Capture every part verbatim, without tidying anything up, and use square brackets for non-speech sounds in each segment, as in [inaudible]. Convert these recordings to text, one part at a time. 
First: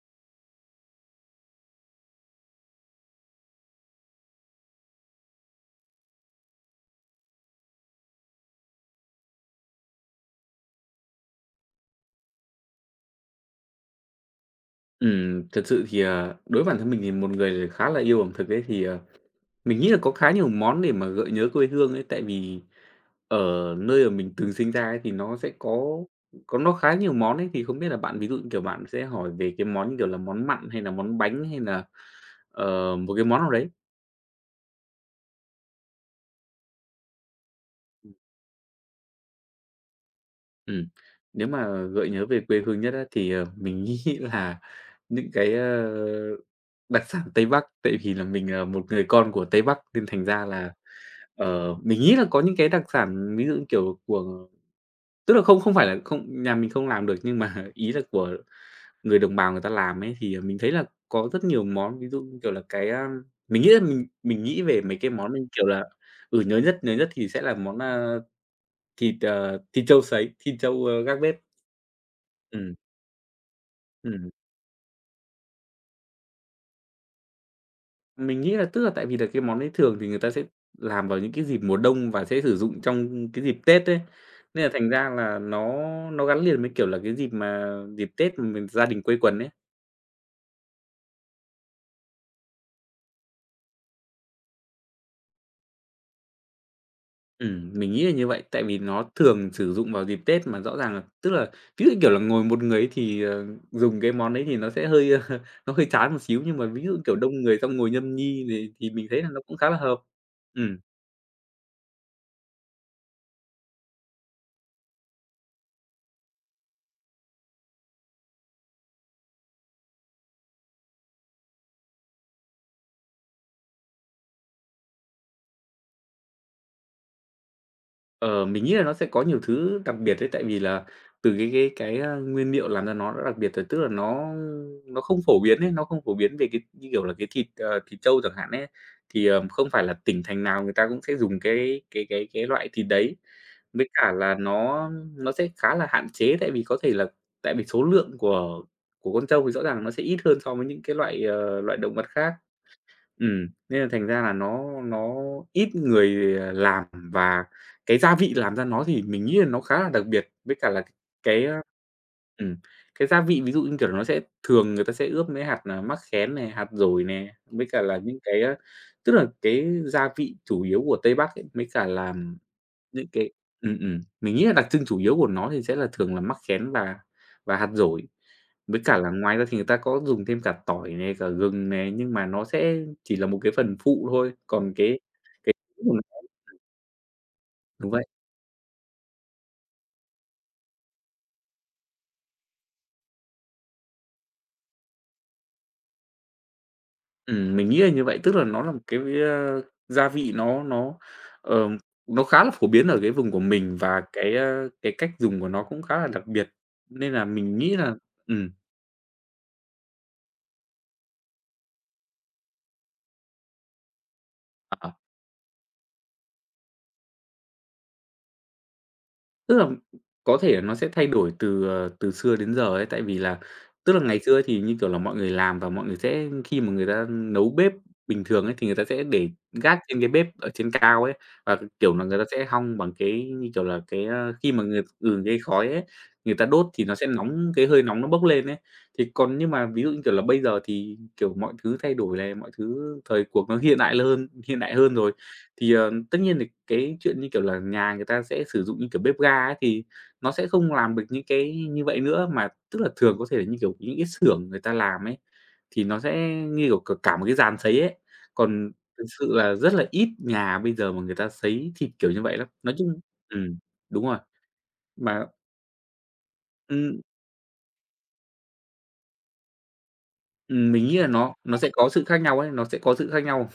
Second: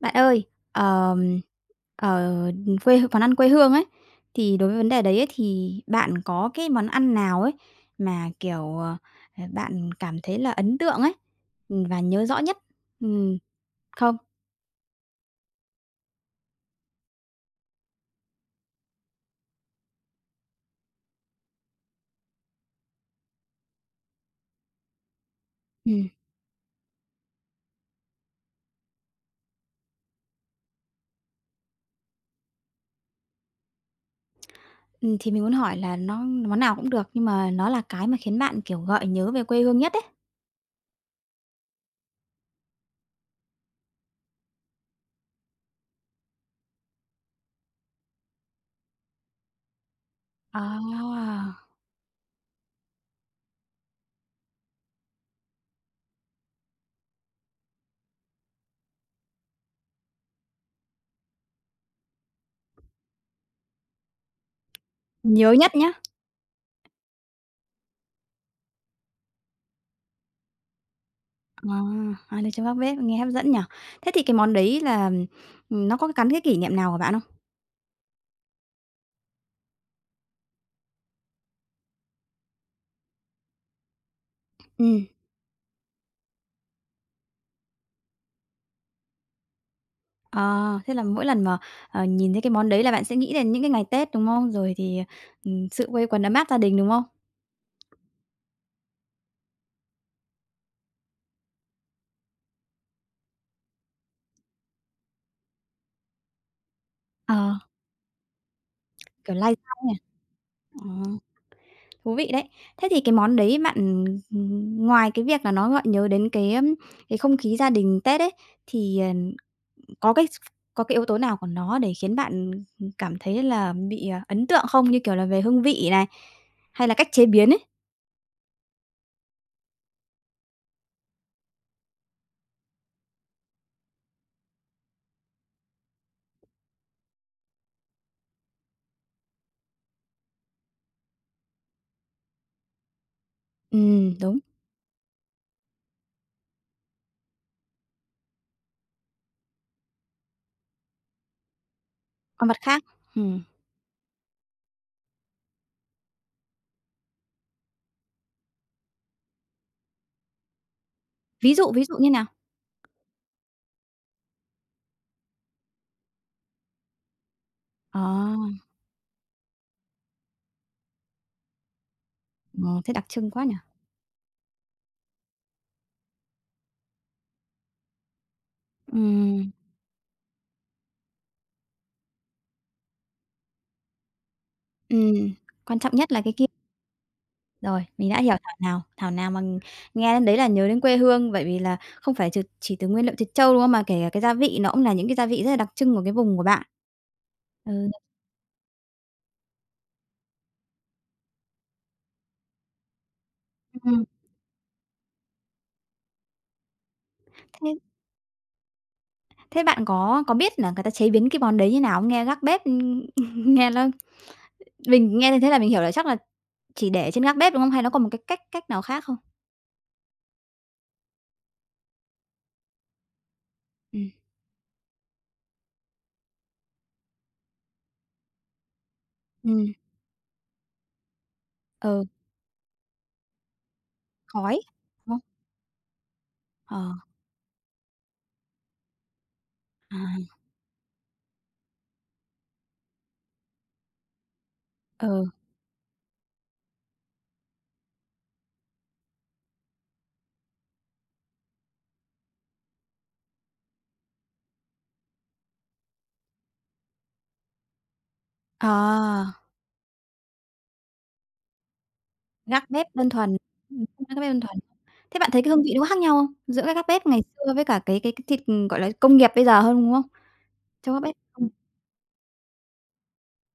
Bạn ơi, ờm, ờ, ừm, quê món ăn quê hương ấy, thì đối với vấn đề đấy ấy, thì bạn có cái món ăn nào ấy, mà, kiểu, ờ, ờ, bạn cảm thấy là ấn tượng ấy, ừm, và nhớ rõ nhất, ừm, không? Ừm, thực sự thì, à, đối với bản thân mình thì một người khá là yêu ẩm thực ấy, thì, ờ, mình nghĩ là có khá nhiều món để mà gợi nhớ quê hương ấy. Tại vì ở nơi mà mình từng sinh ra ấy, thì nó sẽ có Ừm. có nó khá nhiều món ấy, thì không biết là bạn, ví dụ như, kiểu, bạn sẽ hỏi về cái món như kiểu là món mặn, hay nà món bánh, hay nà, ờ, một cái món nào đấy? Ừm, thì mình muốn hỏi là nó món nào cũng được, nhưng mà nó là cái mà khiến bạn, kiểu, gợi nhớ về quê hương nhất ấy. Ừm. Nếu mà gợi nhớ về quê hương nhất á thì, ờ, mình nghĩ là những cái, a, đặc sản Tây Bắc. Tại vì là mình là một người con của Tây Bắc, nên thành ra là, À! ờ, mình nghĩ là có những cái đặc sản, ví dụ như, kiểu, của tức là không không phải là không nhà mình không làm được, nhưng mà ý là của người đồng bào người ta làm ấy. Thì, à, mình thấy là có rất nhiều món, ví dụ như kiểu là cái, a mình nghĩ là mình mình nghĩ về mấy cái món, như Nhớ kiểu nhất là nhá. ừ, nhớ nhất, nhớ nhất thì sẽ là món, a, thịt, ờ, thịt trâu sấy, thịt trâu, a, gác bếp. À, à, thịt trâu Ừm. gác bếp, nghe hấp dẫn nhỉ? Thế thì Ừm. cái món đấy là, ừm, nó có gắn cái kỷ niệm nào của bạn không? Mình nghĩ là tức là tại vì là cái món đấy thường thì người ta sẽ làm vào những cái dịp mùa đông, và sẽ sử dụng trong cái dịp Tết ấy, nên là thành Ừm. ra là nó nó gắn liền với, kiểu là, cái dịp mà dịp Tết mà mình gia đình quây quần ấy. À, thế là mỗi lần mà, ờ, nhìn thấy cái món đấy là bạn sẽ nghĩ đến những cái ngày Tết, đúng không? Rồi thì, ừm, sự quây quần, ấm áp gia đình, đúng không? Ừm, mình nghĩ là như vậy. Tại vì nó thường sử dụng vào dịp Tết, mà rõ ràng là tức là ví dụ, như kiểu là, ngồi một người ấy thì, ờ, dùng cái món đấy thì nó sẽ hơi nó hơi chán một xíu. Nhưng mà ví dụ, kiểu, đông Ờ. người, xong ngồi nhâm nhi này thì mình thấy là Kiểu, nó lai cũng khá là rai ấy hợp. hả? Ừm. Ừm. Thú vị đấy. Thế thì cái món đấy bạn, ừm, ngoài cái việc là nó gợi nhớ đến cái, ưm, cái không khí gia đình Tết ấy, thì, ờ, có cái s có cái yếu tố nào của nó để khiến bạn, ừm, cảm thấy là bị, à, ấn tượng không? Như kiểu là về hương vị này, hay là cách chế biến ấy? Ờ, mình nghĩ là nó sẽ có nhiều thứ đặc biệt ấy, tại vì là từ cái cái cái, a, nguyên niệu làm cho nó đã đặc biệt rồi, tức là nó nó không phổ biến ấy, nó không phổ biến về cái, như kiểu là, cái thịt, ờ, thịt trâu chẳng hạn ấy. Thì, ờ, không phải là tỉnh thành nào người ta cũng sẽ dùng cái cái cái cái loại thịt đấy. Với cả Ừm, là đúng. nó nó sẽ khá là hạn chế, tại vì có thể là tại vì số lượng của của con trâu thì rõ ràng nó sẽ ít hơn so với những cái loại, ờ, loại động vật khác, Còn mặt khác? Ừm. ừm, nên là thành ra là nó nó ít người, ờ, làm. Và cái gia vị làm ra nó thì mình nghĩ là nó khá là đặc biệt, với cả là c cái, Ví ơ dụ, ví dụ như nào? ừm, cái gia vị, ví dụ như, kiểu là, nó sẽ thường người ta sẽ ướp mới hạt, à, mắc khén này, hạt dổi nè, với cả là Ờ. những cái, a, tức là cái gia vị chủ yếu của Tây Bắc ấy, mới cả là Ờ, thế đặc những trưng cái quá nhỉ? ừm, ừm, mình nghĩ nà đặc trưng chủ yếu của nó thì sẽ là thường là mắc khén và và hạt dổi. Với cả là ngoài ra Ừm. thì người ta có dùng thêm cả tỏi này, cả gừng này, nhưng mà nó sẽ chỉ là một cái phần phụ thôi, còn cái Ừm, cái quan trọng nhất là cái kia. [unintelligible] Rồi, Đúng vậy. mình đã hiểu, thảo nào thảo nào mà nghe đến đấy là nhớ đến quê hương, bởi vì là không phải chừ chỉ từ nguyên liệu thịt trâu, đúng không? Mà kể cả cái gia vị nó cũng là những cái gia vị rất là đặc trưng của cái vùng của bạn. Ừm, mình nghĩ là Ừ. như vậy, tức là nó là một cái, ờ, gia vị nó nó, ờm, nó khá là phổ biến ở cái vùng của mình, và Ừm. cái, ơ, cái cách dùng của nó cũng khá là đặc biệt nên là mình Thế nghĩ là ừm. Thế bạn có có biết là người ta chế biến cái món đấy như nào không? Nghe gác bếp, ưm, [laughs] nghe nó Ờ. mình nghe như thế là mình hiểu là chắc là chỉ để trên gác bếp, đúng không? Hay nó còn một cái cách cách nào khác không? Tức là có thể nó sẽ thay đổi từ, ờ, từ xưa đến giờ ấy, tại vì là, tức là, Ừm. ngày xưa thì như kiểu là mọi người làm và mọi người sẽ khi mà người ta nấu bếp bình thường ấy, thì người ta sẽ để Ừm. gác trên cái bếp ở trên cao ấy, và, kiểu là, Ừ. người ta sẽ hong bằng cái, như kiểu là, cái, a, khi Khói, mà người đúng không? ừ, cái khói ấy, người ta đốt thì nó Ờ. sẽ nóng, cái hơi nóng nó bốc lên ấy. Thì còn nhưng mà ví dụ như kiểu là À! bây giờ thì kiểu mọi thứ thay đổi này, mọi thứ thời cuộc nó hiện đại lơn hiện đại hơn rồi, Ờ. thì, ờ, tất nhiên thì cái chuyện như kiểu là nhà người ta sẽ sử dụng như kiểu bếp ga ấy thì nó sẽ không làm được những cái như vậy nữa, mà tức là thường có thể là như kiểu những cái xưởng người ta làm ấy, thì nó sẽ như kiểu c cả một cái dàn sấy ấy. Còn thực sự À! là rất là ít nhà bây giờ mà người ta sấy thịt kiểu như vậy lắm. Gác Nói bếp chung đơn thuần, ừm, ừm đúng [unintelligible] gác rồi. bếp đơn thuần. Thế Mà bạn thấy cái hương vị nó có khác nhau không? Giữa cái gác Ừm. bếp ngày xưa với cả cái cái thịt, gọi là, công nghiệp bây giờ hơn, đúng không? Ừm mình Trâu nghĩ gác là bếp, nó ừm. nó sẽ có sự khác nhau ấy nó sẽ có sự khác nhau.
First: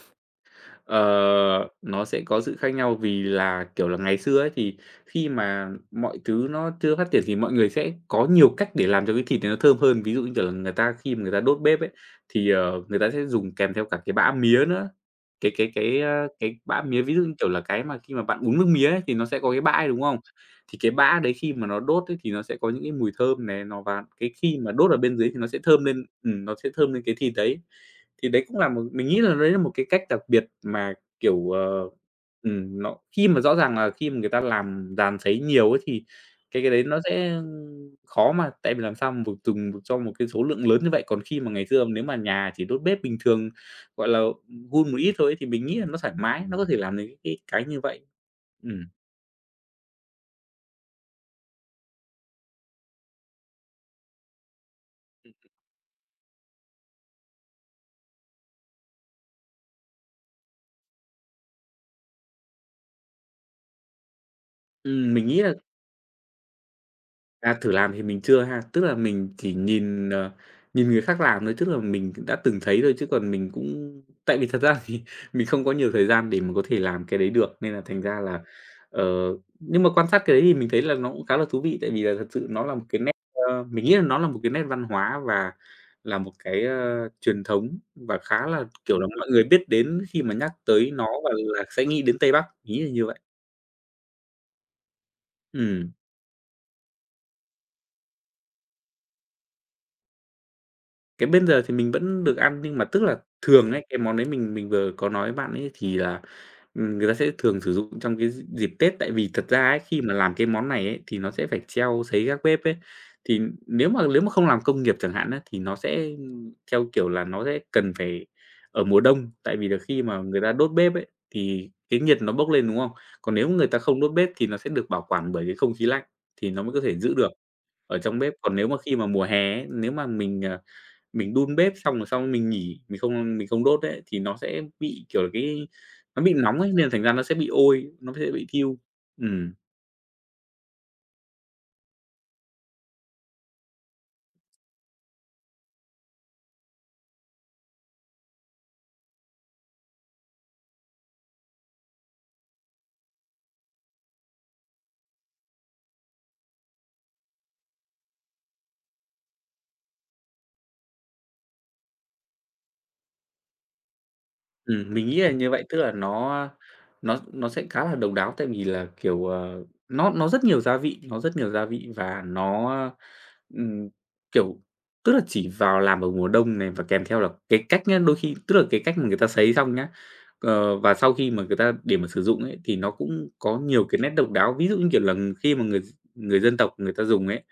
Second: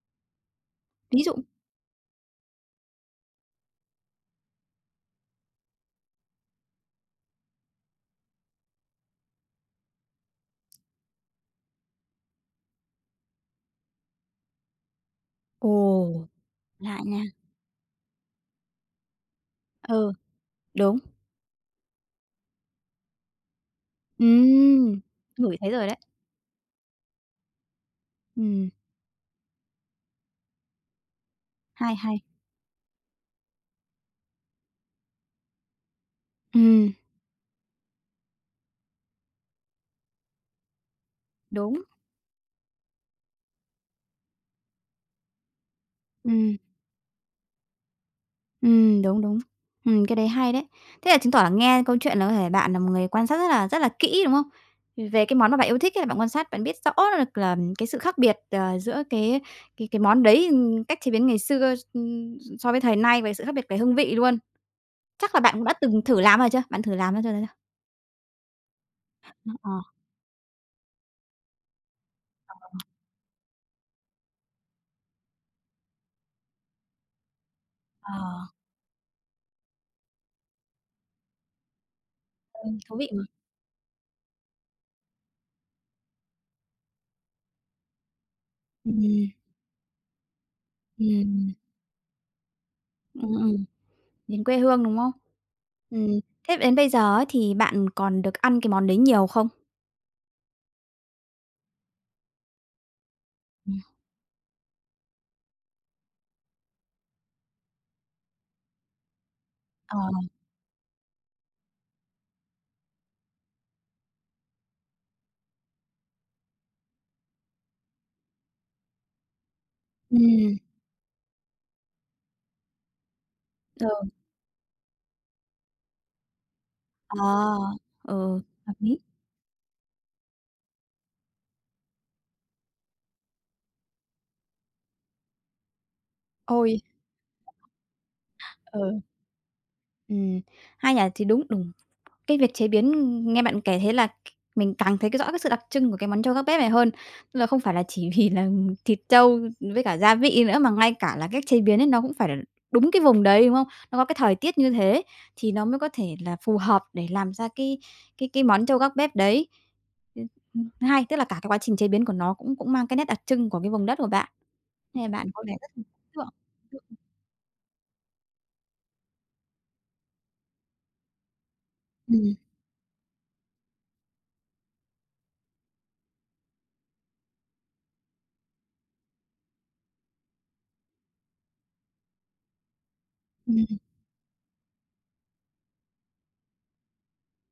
Ví dụ? Ờ, nó sẽ có sự khác nhau vì là, kiểu là, ngày xưa ấy thì khi mà mọi thứ nó chưa phát triển thì mọi người sẽ có nhiều cách để làm cho cái thịt này nó thơm hơn. Ví dụ như, kiểu là, người ta khi mà người ta đốt bếp ấy, thì, ờ, người ta sẽ dùng kèm theo cả cái bã mía nữa. Cái cái cái, a, Ồ, cái bã lạ mía, ví dụ nha! như kiểu là cái mà khi mà bạn uống nước mía ấy thì nó sẽ có cái bã ấy, đúng Ờ, không? Thì cái đúng. bã đấy khi mà nó đốt ấy thì nó sẽ có những cái mùi thơm này, nó và cái khi mà đốt ở Ừm, bên dưới thì nó ngửi sẽ thấy thơm rồi đấy. lên ừm, nó sẽ thơm lên cái thịt đấy. Thì đấy cũng là Ừm. một mình nghĩ là đấy là một cái cách đặc biệt mà, kiểu, ờ, Hay, hay! ừm, nó khi mà rõ ràng là khi mà người ta làm dàn sấy nhiều ấy thì cái cái đấy Ừm. nó sẽ khó mà tại vì làm sao mà dùng được cho một cái số lượng lớn như vậy. Còn khi mà ngày Đúng. xưa nếu mà nhà chỉ đốt bếp bình thường gọi là hun một ít thôi thì mình nghĩ là nó thoải mái, nó Ừm. có thể làm được cái cái như vậy. Ừm. Ừm, đúng, đúng. Ừm, cái đấy hay đấy! Thế là chứng tỏ là nghe câu chuyện là có thể bạn là một người quan sát rất là rất là kỹ, đúng không? Về Ừm. cái món mà bạn yêu thích ấy là bạn quan sát, bạn biết rõ được là cái sự khác biệt, à, giữa cái cái cái món đấy, ừm, cách chế biến ngày xưa s ừm, so với thời nay về sự khác biệt về hương vị luôn. Ừm, mình Chắc là nghĩ là bạn cũng đã từng thử làm bao giờ chưa? Bạn thử làm nó bao giờ chưa? À, thử làm thì mình chưa ha. Tức là mình chỉ Ưm, ờ. nhìn, ờ, nhìn người khác làm thôi, tức là mình cũng đã Ờ. từng thấy thôi chứ còn mình cũng tại vì thật ra thì mình không có nhiều thời gian để mà có thể làm cái đấy được, nên là thành ra là, Ờ. ờ nhưng mà quan sát cái đấy thì mình thấy là nó cũng khá là thú vị, tại vì là thật sự nó là Ừm, một thú cái vị nét, mà. ơ, mình nghĩ nó là một cái nét văn hóa và là một cái, ờ, truyền thống và khá là, kiểu là, muốn mọi Ừm. người biết đến khi mà nhắc tới nó và Ừm. là sẽ nghĩ đến Tây Bắc, mình nghĩ là như vậy. Ừm, ừm, đến quê hương, đúng không? Ừm. Ừm, thế đến bây giờ ấy thì bạn còn được ăn cái món đấy nhiều không? Cái bây giờ thì mình vẫn được ăn nhưng mà tức là thường Ừm. ấy, cái món đấy mình mình vừa có nói với bạn ấy thì là, ừm, người ta sẽ thường sử dụng trong cái d dịp Tết, tại vì thật ra ấy, Ờ. khi mà làm cái món này ấy thì nó sẽ phải treo sấy gác bếp ấy. Thì nếu mà lếu mà không làm công nghiệp chẳng hạn á thì nó sẽ, ưm, theo kiểu là nó sẽ cần phải ở mùa đông, tại vì là khi mà người ta Ừm. đốt bếp ấy, thì cái nhiệt nó bốc lên, đúng không? Còn nếu người ta Ừ. không đốt bếp thì nó sẽ được bảo quản bởi cái không khí lạnh thì nó mới có thể giữ À. được ở trong bếp. Ừ. Còn nếu Hợp mà khi lý. mà mùa hè ấy, nếu mà mình, ờ, mình đun bếp xong rồi xong mình nghỉ, mình không mình không đốt ấy, thì nó sẽ bị, kiểu, cái nó bị nóng ấy Ôi. nên là thành ra nó sẽ bị ôi, nó sẽ bị thiu. Ừ. Ừm. Ừm. Hay nhỉ, thì đúng đùng cái việc chế biến, nghe bạn kể thấy là mình càng thấy rõ cái sự đặc trưng của cái món trâu gác bếp này hơn. Nên là không phải là chỉ vì là thịt trâu với cả gia vị nữa, mà ngay cả là cách chế biến ấy nó cũng phải là đúng cái vùng đấy, đúng hông? Nó có cái thời tiết như thế thì nó mới có thể là phù hợp để làm ra cái cái cái món trâu gác bếp đấy. Ưm. Ừm, thứ hai, tức là cả cái quá trình chế biến của nó cũng cũng mang cái nét đặc trưng của cái vùng đất của bạn. Ừm, Thế mình là nghĩ bạn là có như vẻ vậy, tức rất là nó, a, [unintelligible] nó nó sẽ khá là độc đáo tại vì là, kiểu, ờ, nó nó rất nhiều gia vị, nó rất nhiều gia vị và Ừm. nó, a, ừm, kiểu, tức là chỉ vào làm vào mùa đông này và kèm theo là cái cách nhá, đôi khi tức là cái cách mà người ta sấy xong nhá. Ờ, và sau khi mà người ta để mà sử dụng ấy thì nó cũng có Ừm. nhiều cái nét độc đáo, ví dụ, như kiểu là, khi mà người v người dân tộc người ta dùng ấy,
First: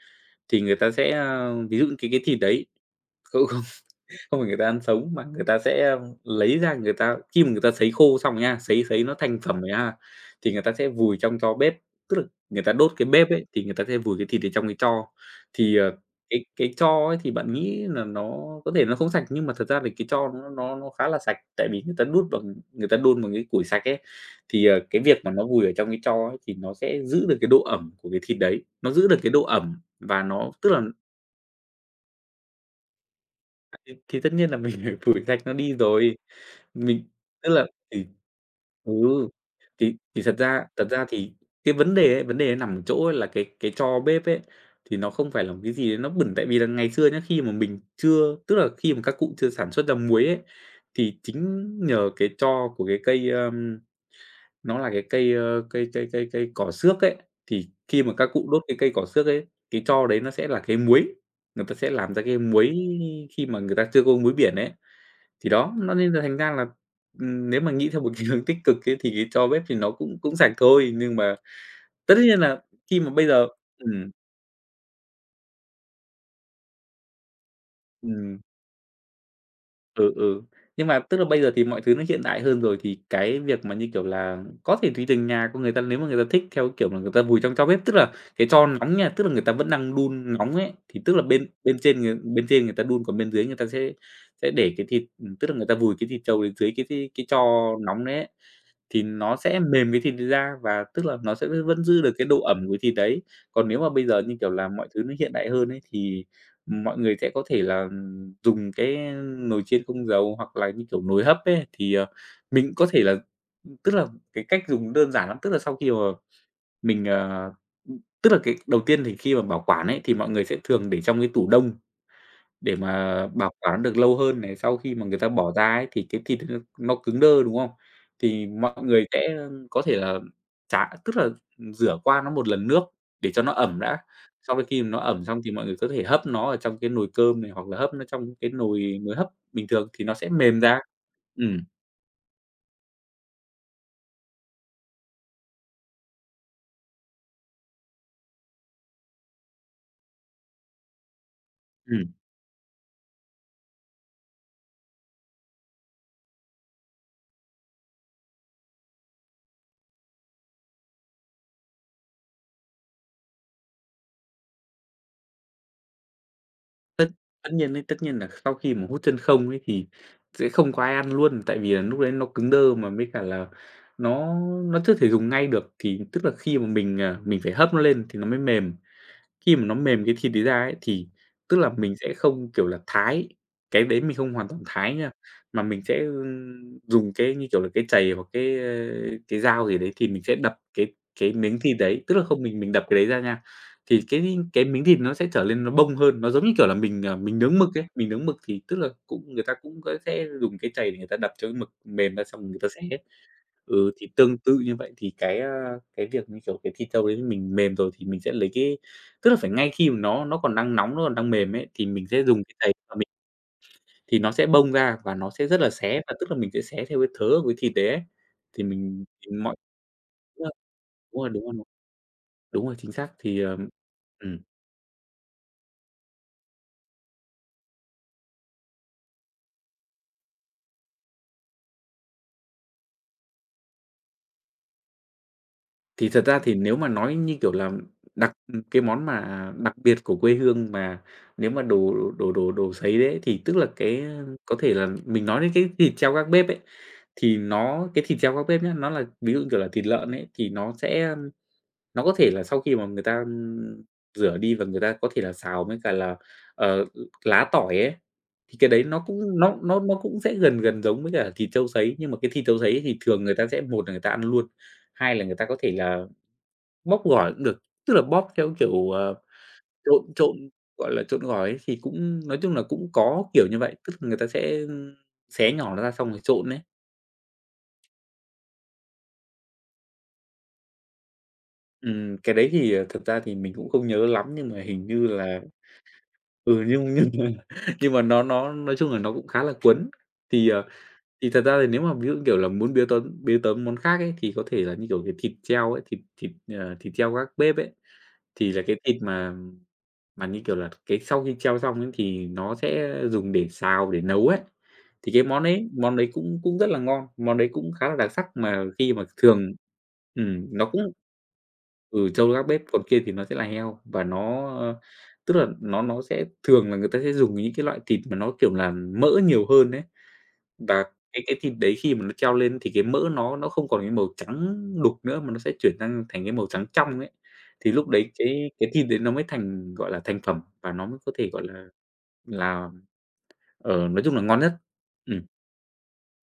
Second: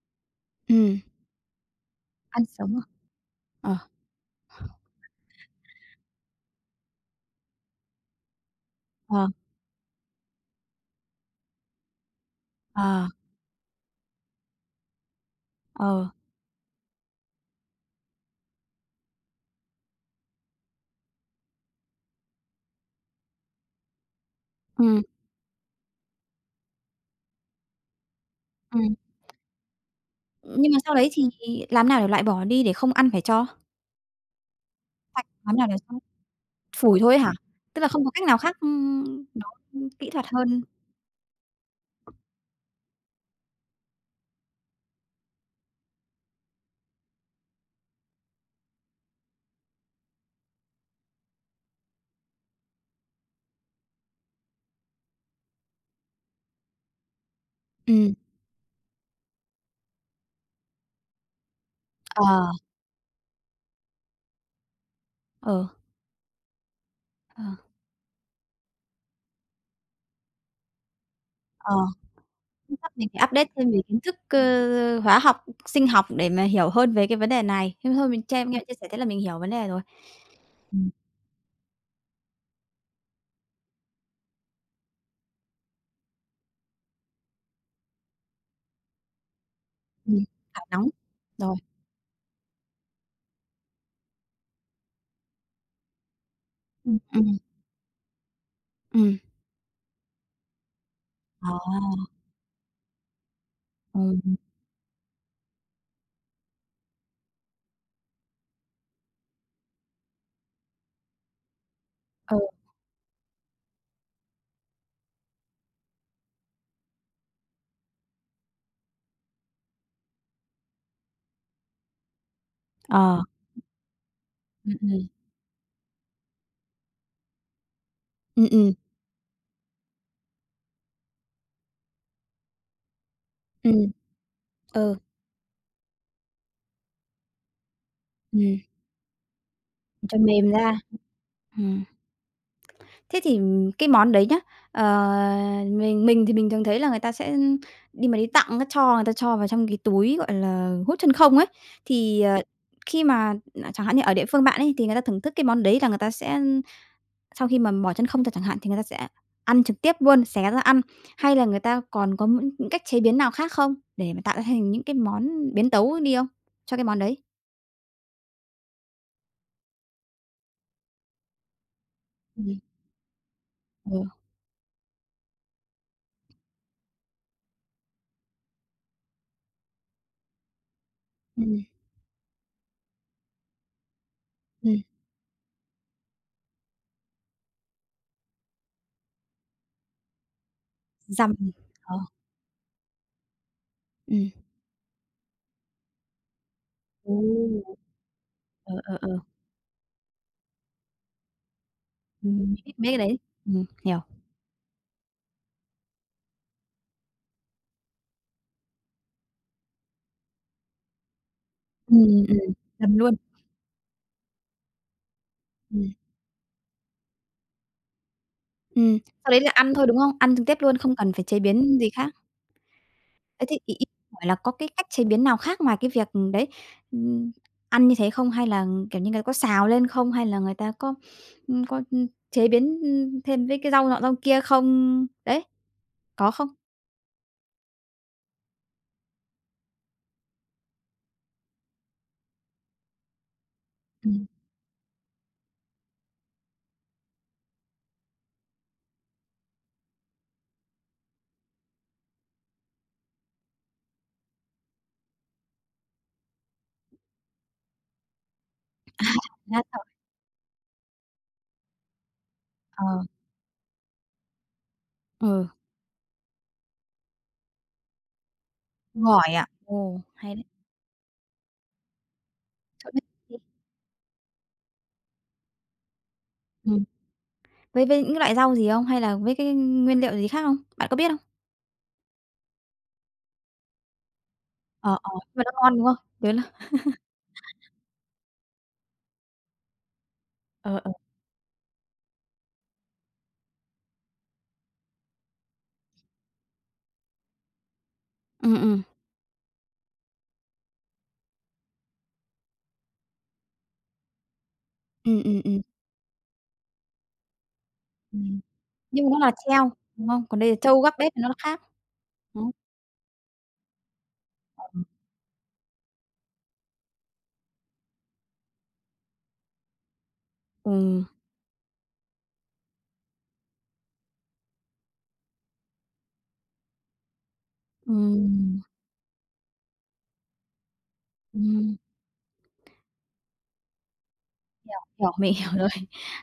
thì người ta Ừm. sẽ, a, ví dụ như cái cái thịt Ăn đấy sống à? không, không Ờ. [chuckles] không phải người ta ăn sống mà người ta sẽ, a, lấy ra người ta khi mà người ta sấy khô xong rồi nha, sấy sấy nó Ờ. thành phẩm rồi ha, thì người ta sẽ vùi trong tro bếp, tức là người ta đốt cái À. bếp ấy thì người ta sẽ vùi cái thịt ở trong cái tro. Thì, ờ, Ừ. cái cái tro ấy thì bạn nghĩ là nó có thể nó không sạch, nhưng mà thật ra thì cái tro nó nó nó khá là sạch tại vì người ta đốt bằng người ta đun bằng cái củi sạch ấy. Thì, ờ, Ừm. cái việc mà nó vùi ở trong cái tro ấy thì nó sẽ giữ được cái độ ẩm của cái thịt đấy, nó Ừm. giữ được cái độ ẩm và nó Ưm, nhưng tức mà là sau đấy thì làm thế nào để lại bỏ đi để không ăn phải tro? À, [unintelligible] thì tất nhiên là mình, ờ, phủi [unintelligible] rạch nó Làm thế nào đi để cho rồi. phủi Mình thôi ấy hả? tức là Tức là không thì có cách nào khác, ừ. ưm, nó Thì kỹ thì thuật thật hơn. ra thật ra thì cái vấn đề ấy ,vấn đề nằm ở chỗ là cái cái tro bếp ấy, thì nó không phải là một cái gì đấy nó bẩn tại vì là ngày xưa nhá, khi mà mình chưa tức là khi mà các cụ chưa sản xuất ra muối ấy, thì chính nhờ cái tro của cái cây, ơ, nó là cái cây, ơ, cây cây cây cây cỏ xước ấy, thì khi mà Ừm. các cụ đốt cái cây cỏ xước ấy, cái tro đấy nó sẽ là cái muối, người ta sẽ làm ra cái Ờ. muối khi mà người ta chưa có muối biển ấy. Thì Ừ. đó, nó nên là thành ra là, Ờ. ừm, nếu mà nghĩ theo một cái hướng tích cực ấy thì cái tro bếp thì nó cũng cũng sạch thôi, nhưng mà Ờ. tất nhiên là Chắc khi mình mà bây phải update giờ thêm về kiến ừm. thức, ơ, hóa học, sinh học để mà hiểu hơn về cái vấn đề này. Thế thôi mình Ừm. che nghe chia sẻ thế là mình hiểu vấn đề rồi. Ừ, ừ. Nhưng Ừm. mà tức là bây giờ thì mọi thứ nó hiện đại hơn rồi thì cái việc mà, như kiểu là, có thể tùy từng nhà của người ta. Nếu mà người ta thích theo cái kiểu là người ta vùi trong tro bếp, tức là cái tro nóng nha, tức là người ta vẫn đang Ừm. đun nóng À, ấy, nóng. thì tức là bên Rồi. bên trên người ta bên trên người ta đun còn bên dưới người ta sẽ sẽ để cái thịt, ừm, tức là người ta vùi cái thịt trâu dưới cái Ừm, cái tro ừm. nóng đấy ấy, thì Ừm. nó sẽ mềm cái thịt đấy ra và tức là nó sẽ v vẫn giữ À. được cái độ ẩm của thịt đấy. Còn nếu mà bây giờ, Ừm. như kiểu là, mọi thứ nó hiện đại hơn ấy thì, ừm, mọi người sẽ có thể là dùng cái nồi chiên không dầu, hoặc là, như kiểu, nồi hấp ấy, thì, ờ, Ừ. mình có thể là ừm, tức là cái cách dùng đơn giản lắm, tức là sau khi mà mình, à, ừm tức là cái đầu tiên thì khi mà bảo quản ấy thì mọi người sẽ thường để trong cái tủ đông để Ờ. mà bảo quản được lâu hơn này. Sau Ừm, khi mà ừm. người ta bỏ ra ấy thì cái thịt nó nó cứng đơ, đúng không? Ừm, Thì mọi ừm. người sẽ có thể là trả tức là ừm, rửa qua nó một lần nước để cho nó ẩm Ừm. đã, xong đến khi mà Ừ. nó ẩm xong thì mọi người có thể hấp nó ở trong cái nồi cơm này hoặc là hấp nó trong cái Ừm. nồi nồi hấp bình thường thì nó Cho sẽ mềm mềm ra. ra. Ừm. Ừm. Thế thì cái món đấy nhá, ờ, mình mình thì mình thường thấy là người ta sẽ đi mà đi tặng, a, cho người ta cho vào trong cái túi, gọi là, hút chân không ấy. Ừm. Thì, ờ, khi mà, ừm, chẳng hạn như ở địa phương bạn ấy thì người ta thưởng thức cái món đấy là người ta sẽ, ưm, sau khi mà mở chân không ra chẳng hạn thì người ta sẽ ăn trực tiếp luôn, xé ra ăn, hay là người ta còn có những cách chế biến nào khác không để mà tạo ra thành những cái món biến tấu đi hông cho cái món Tất đấy? tất nhiên ấy, tất nhiên là sau khi mà hút chân không ấy thì sẽ không có ai ăn luôn, tại vì là lúc đấy nó cứng Ừm. đơ mà với cả là Ừ. nó nó chưa thể dùng ngay được thì tức là khi mà mình, à, mình phải hấp nó lên thì nó mới mềm. Khi mà nó mềm cái thịt đấy ra ấy thì tức Ừm. là mình sẽ không, kiểu là, thái, cái đấy mình không hoàn toàn Ừm. thái nha, mà mình sẽ, ưm, dùng cái, như kiểu là, cái chày hoặc cái, ơ, cái dao gì đấy thì mình sẽ đập cái cái Dằm. Ừm. miếng thì Ờ. đấy, tức là không mình mình đập cái đấy ra nha. Thì Ừm. cái cái miếng thịt nó sẽ trở lên nó bong hơn, nó giống như kiểu là mình, Ồ! à, mình nướng mực ấy, mình nướng mực thì Ờ, tức là ờ, ờ. cũng người ta cũng, ơ, sẽ dùng cái chày để người ta đặt cho cái mực mềm ra, xong rồi Ừm, người ta [unintelligible] xé. mấy cái đấy. Ừm, Ừ, hiểu. thì tương tự như vậy thì cái, a, cái việc như kiểu cái thịt trâu đấy mình mềm rồi thì mình sẽ lấy cái tức là phải ngay khi mà nó nó còn đang nóng, nó còn đang mềm ấy thì Ừm, mình sẽ ừm, dùng ừm, cái chày mà dằm mình luôn. thì nó sẽ bong ra và nó sẽ rất là Ừm. xé và tức là mình sẽ xé theo cái thớ của cái thịt đấy ấy. Thì Ừm. mình, Sau đấy ừm, là mọi ăn thôi, đúng không? Ăn trực [unintelligible] tiếp luôn, không cần đúng phải rồi, chế đúng rồi. biến gì khác. Đúng rồi, chính xác, thì Ơ, ờ thế y y hỏi là ừm. có cái cách chế biến nào khác ngoài cái việc, ừm, đấy, ừm, ăn như thế không? Hay là kiểu như người ta có xào lên không? Hay là người ta có, ưm, có, ưm, chế biến, ưm, thêm với cái rau nọ rau kia không? Đấy. Thì thật Có ra không? thì nếu mà nói, như kiểu là, đặt cái món mà đặc biệt của quê hương mà nếu mà đồ đồ đồ đồ sấy đấy, thì tức là cái, a, Ừm. có thể là mình nói đến cái thịt treo gác bếp ấy, thì nó cái thịt treo gác bếp nhá, nó là ví dụ, như kiểu là, thịt lợn ấy, thì nó sẽ, a nó có thể là sau khi mà người ta, ưm, rửa đi và người ta có thể là xào với cả là, ờ, lá tỏi ấy. Thì cái đấy nó [laughs] cũng nó nó [unintelligible] nó cũng sẽ gần gần giống với cả thịt trâu sấy, nhưng mà cái thịt trâu sấy thì Ờ. thường người ta sẽ một là người ta ăn luôn, hai là người ta Ừ. có thể là bóp gỏi cũng được, tức là bóp theo kiểu, ờ, Gỏi à? Ồ. trộn Hay trộn, đấy. gọi là, trộn gỏi ấy thì cũng nói chung là cũng có [unintelligible] kiểu như vậy, tức là người ta sẽ, ưm, xé nhỏ nó ra xong rồi trộn ấy. Ừm. Với với những cái loại rau gì hông, hay là với cái, ưm, nguyên liệu gì khác không? Bạn có biết hông? Ừm, cái đấy thì, ờ, thực ra thì mình cũng không nhớ lắm nhưng mà hình Ờ, như ờ, nhưng là mà nó ngon, đúng không? Với là ừ, nhưng [laughs] nhưng mà nhưng mà nó nó nói chung là nó cũng khá là cấn. Thì, ờ, Ờ, ờ. thì thật ra thì nếu mà ví dụ như, kiểu là, muốn biến tấm biến tấm món khác ấy, thì có thể là như kiểu, ờ, thịt treo ấy, thịt thịt, ờ, thịt treo gác bếp ấy, thì Ừm, là cái ừm. thịt mà mà như kiểu là, cái sau khi treo xong ấy thì nó sẽ dùng để xào, để nấu ấy. Thì cái Ừm, ừm, món ừm. đấy món đấy cũng cũng rất là ngon, món đấy cũng khá là đặc sắc Ừm, mà khi mà nhưng mà nó là thường treo, đúng không? Còn ừm, đây là nó trâu cũng gác bếp thì nó nó khác, ừ, trâu đấy. gác bếp, còn kia thì nó sẽ là heo và nó, ơ Ừm. tức là nó nó sẽ thường là người ta sẽ dùng những cái loại thịt mà nó, kiểu là, mỡ nhiều hơn ấy. Và Ừ. cái cái thịt đấy khi mà nó treo lên thì cái mỡ nó nó không còn cái màu trắng đục nữa mà nó sẽ chuyển sang thành cái màu trắng trong ấy. Thì lúc đấy cái Ừm. cái thịt đấy nó mới thành, gọi là, thành phẩm và nó mới có thể, gọi Ừm. là-là, ờ, nói chung là ngon nhất. Yeah, òa, Ừm. mình hiểu rồi.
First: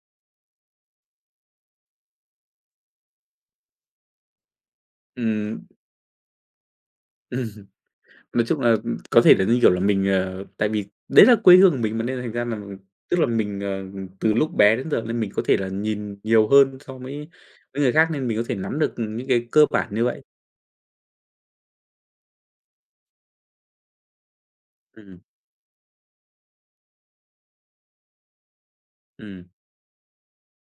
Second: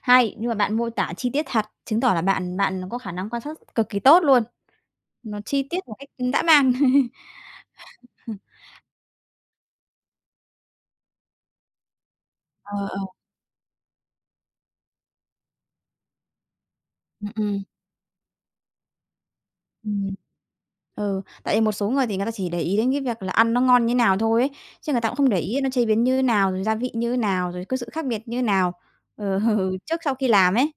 Hay, nhưng mà bạn mô tả chi tiết thật, chứng tỏ là bạn bạn có khả năng quan sát cực kỳ tốt luôn. Nó Ừm. chi tiết một cách, ưm, dã man. [laughs] [laughs] Ừm. Nói chung là có thể là, như kiểu là, mình ờ tại vì đấy là quê hương của mình mà nên thành ra là Ờ, ờ. tức là mình, ờ, từ lúc bé đến giờ nên mình có thể là nhìn nhiều hơn so với Ừm, ừm. người khác, nên mình có thể nắm được, ừm, những cái cơ bản như Ừm. vậy. Ừ, tại vì một số người thì người ta chỉ để ý đến cái việc là ăn nó ngon như nào thôi ấy. Chứ người ta cũng Ừm. không để ý nó chế biến như nào? Rồi gia vị như nào? Rồi có sự khác biệt như nào, ờ, Ừm. trước sau khi làm ấy.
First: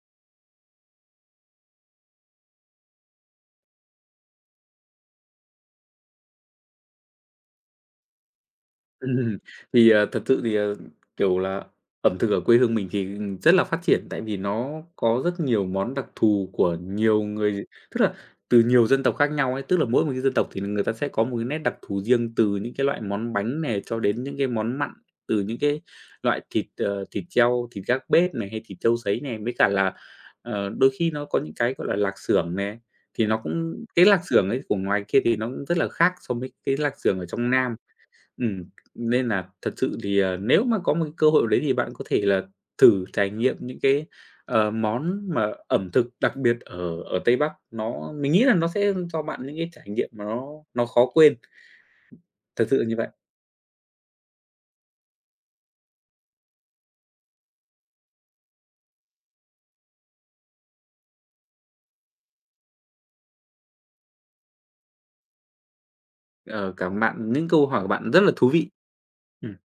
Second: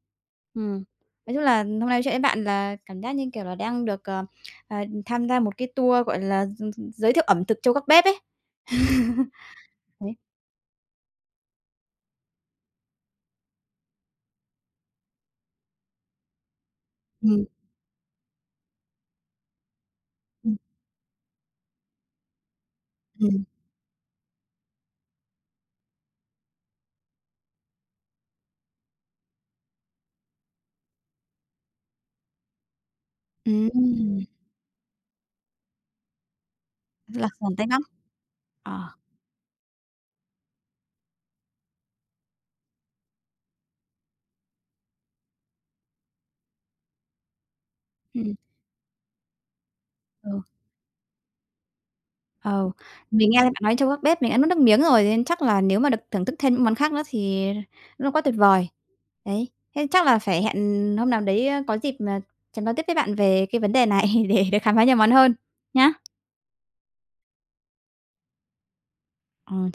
Ừm. Nói chung là hôm nay nói chuyện với bạn là cảm giác như, kiểu là, đang được, ờ, ờ, tham gia một cái tour, gọi là, gi gi giới thiệu ẩm thực trâu gác bếp ấy. [laughs] [chuckles] Thì, à, Đấy. thật sự thì, ờ, kiểu là, ẩm thực ở quê hương mình thì rất là phát triển, tại vì nó có rất nhiều món đặc thù của nhiều Ừm. người tức là từ nhiều dân tộc khác nhau ấy. Tức là mỗi một cái dân tộc Ừm. thì người ta sẽ có một cái nét đặc thù riêng từ những cái loại món Ừm. bánh này cho đến những cái món mặn, từ những cái loại thịt, ờ, thịt treo, thịt gác bếp này hay thịt trâu sấy này, với cả là, ờ, đôi khi nó có những cái, gọi là, lạc xưởng nè, thì nó cũng cái lạc Ừm. xưởng ấy của ngoài kia thì nó cũng rất là khác so với cái lạc xưởng ở Lạp trong xưởng Tây Nam. Bắc. Ừm, Ờ. nên nà thật sự thì, ờ, nếu mà có một cái cơ hội nào đấy thì bạn có thể là thử trải nghiệm những cái, ờ, món mà ẩm thực đặc biệt ở ở Tây Bắc, nó mình Ừm. nghĩ là nó sẽ cho bạn những cái trải nghiệm Ờ. nó nó khó quên. Thật Ờ, sự là như vậy. mình nghe thấy bạn nói trâu gác bếp mình đã nuốt nước miếng rồi, nên chắc là cái nếu mà được thưởng thức thêm những món khác nữa thì nó quá tuyệt vời. Đấy, thế chắc phải hẹn hôm nào đấy, ơ, có dịp, ờ, sẽ nói tiếp với bạn về cái vấn đề này, để được khám phá nhiều món hơn, nhá. Ờ, cảm ơn bạn, những câu hỏi của bạn rất là thú vị. Ừm. Ờ.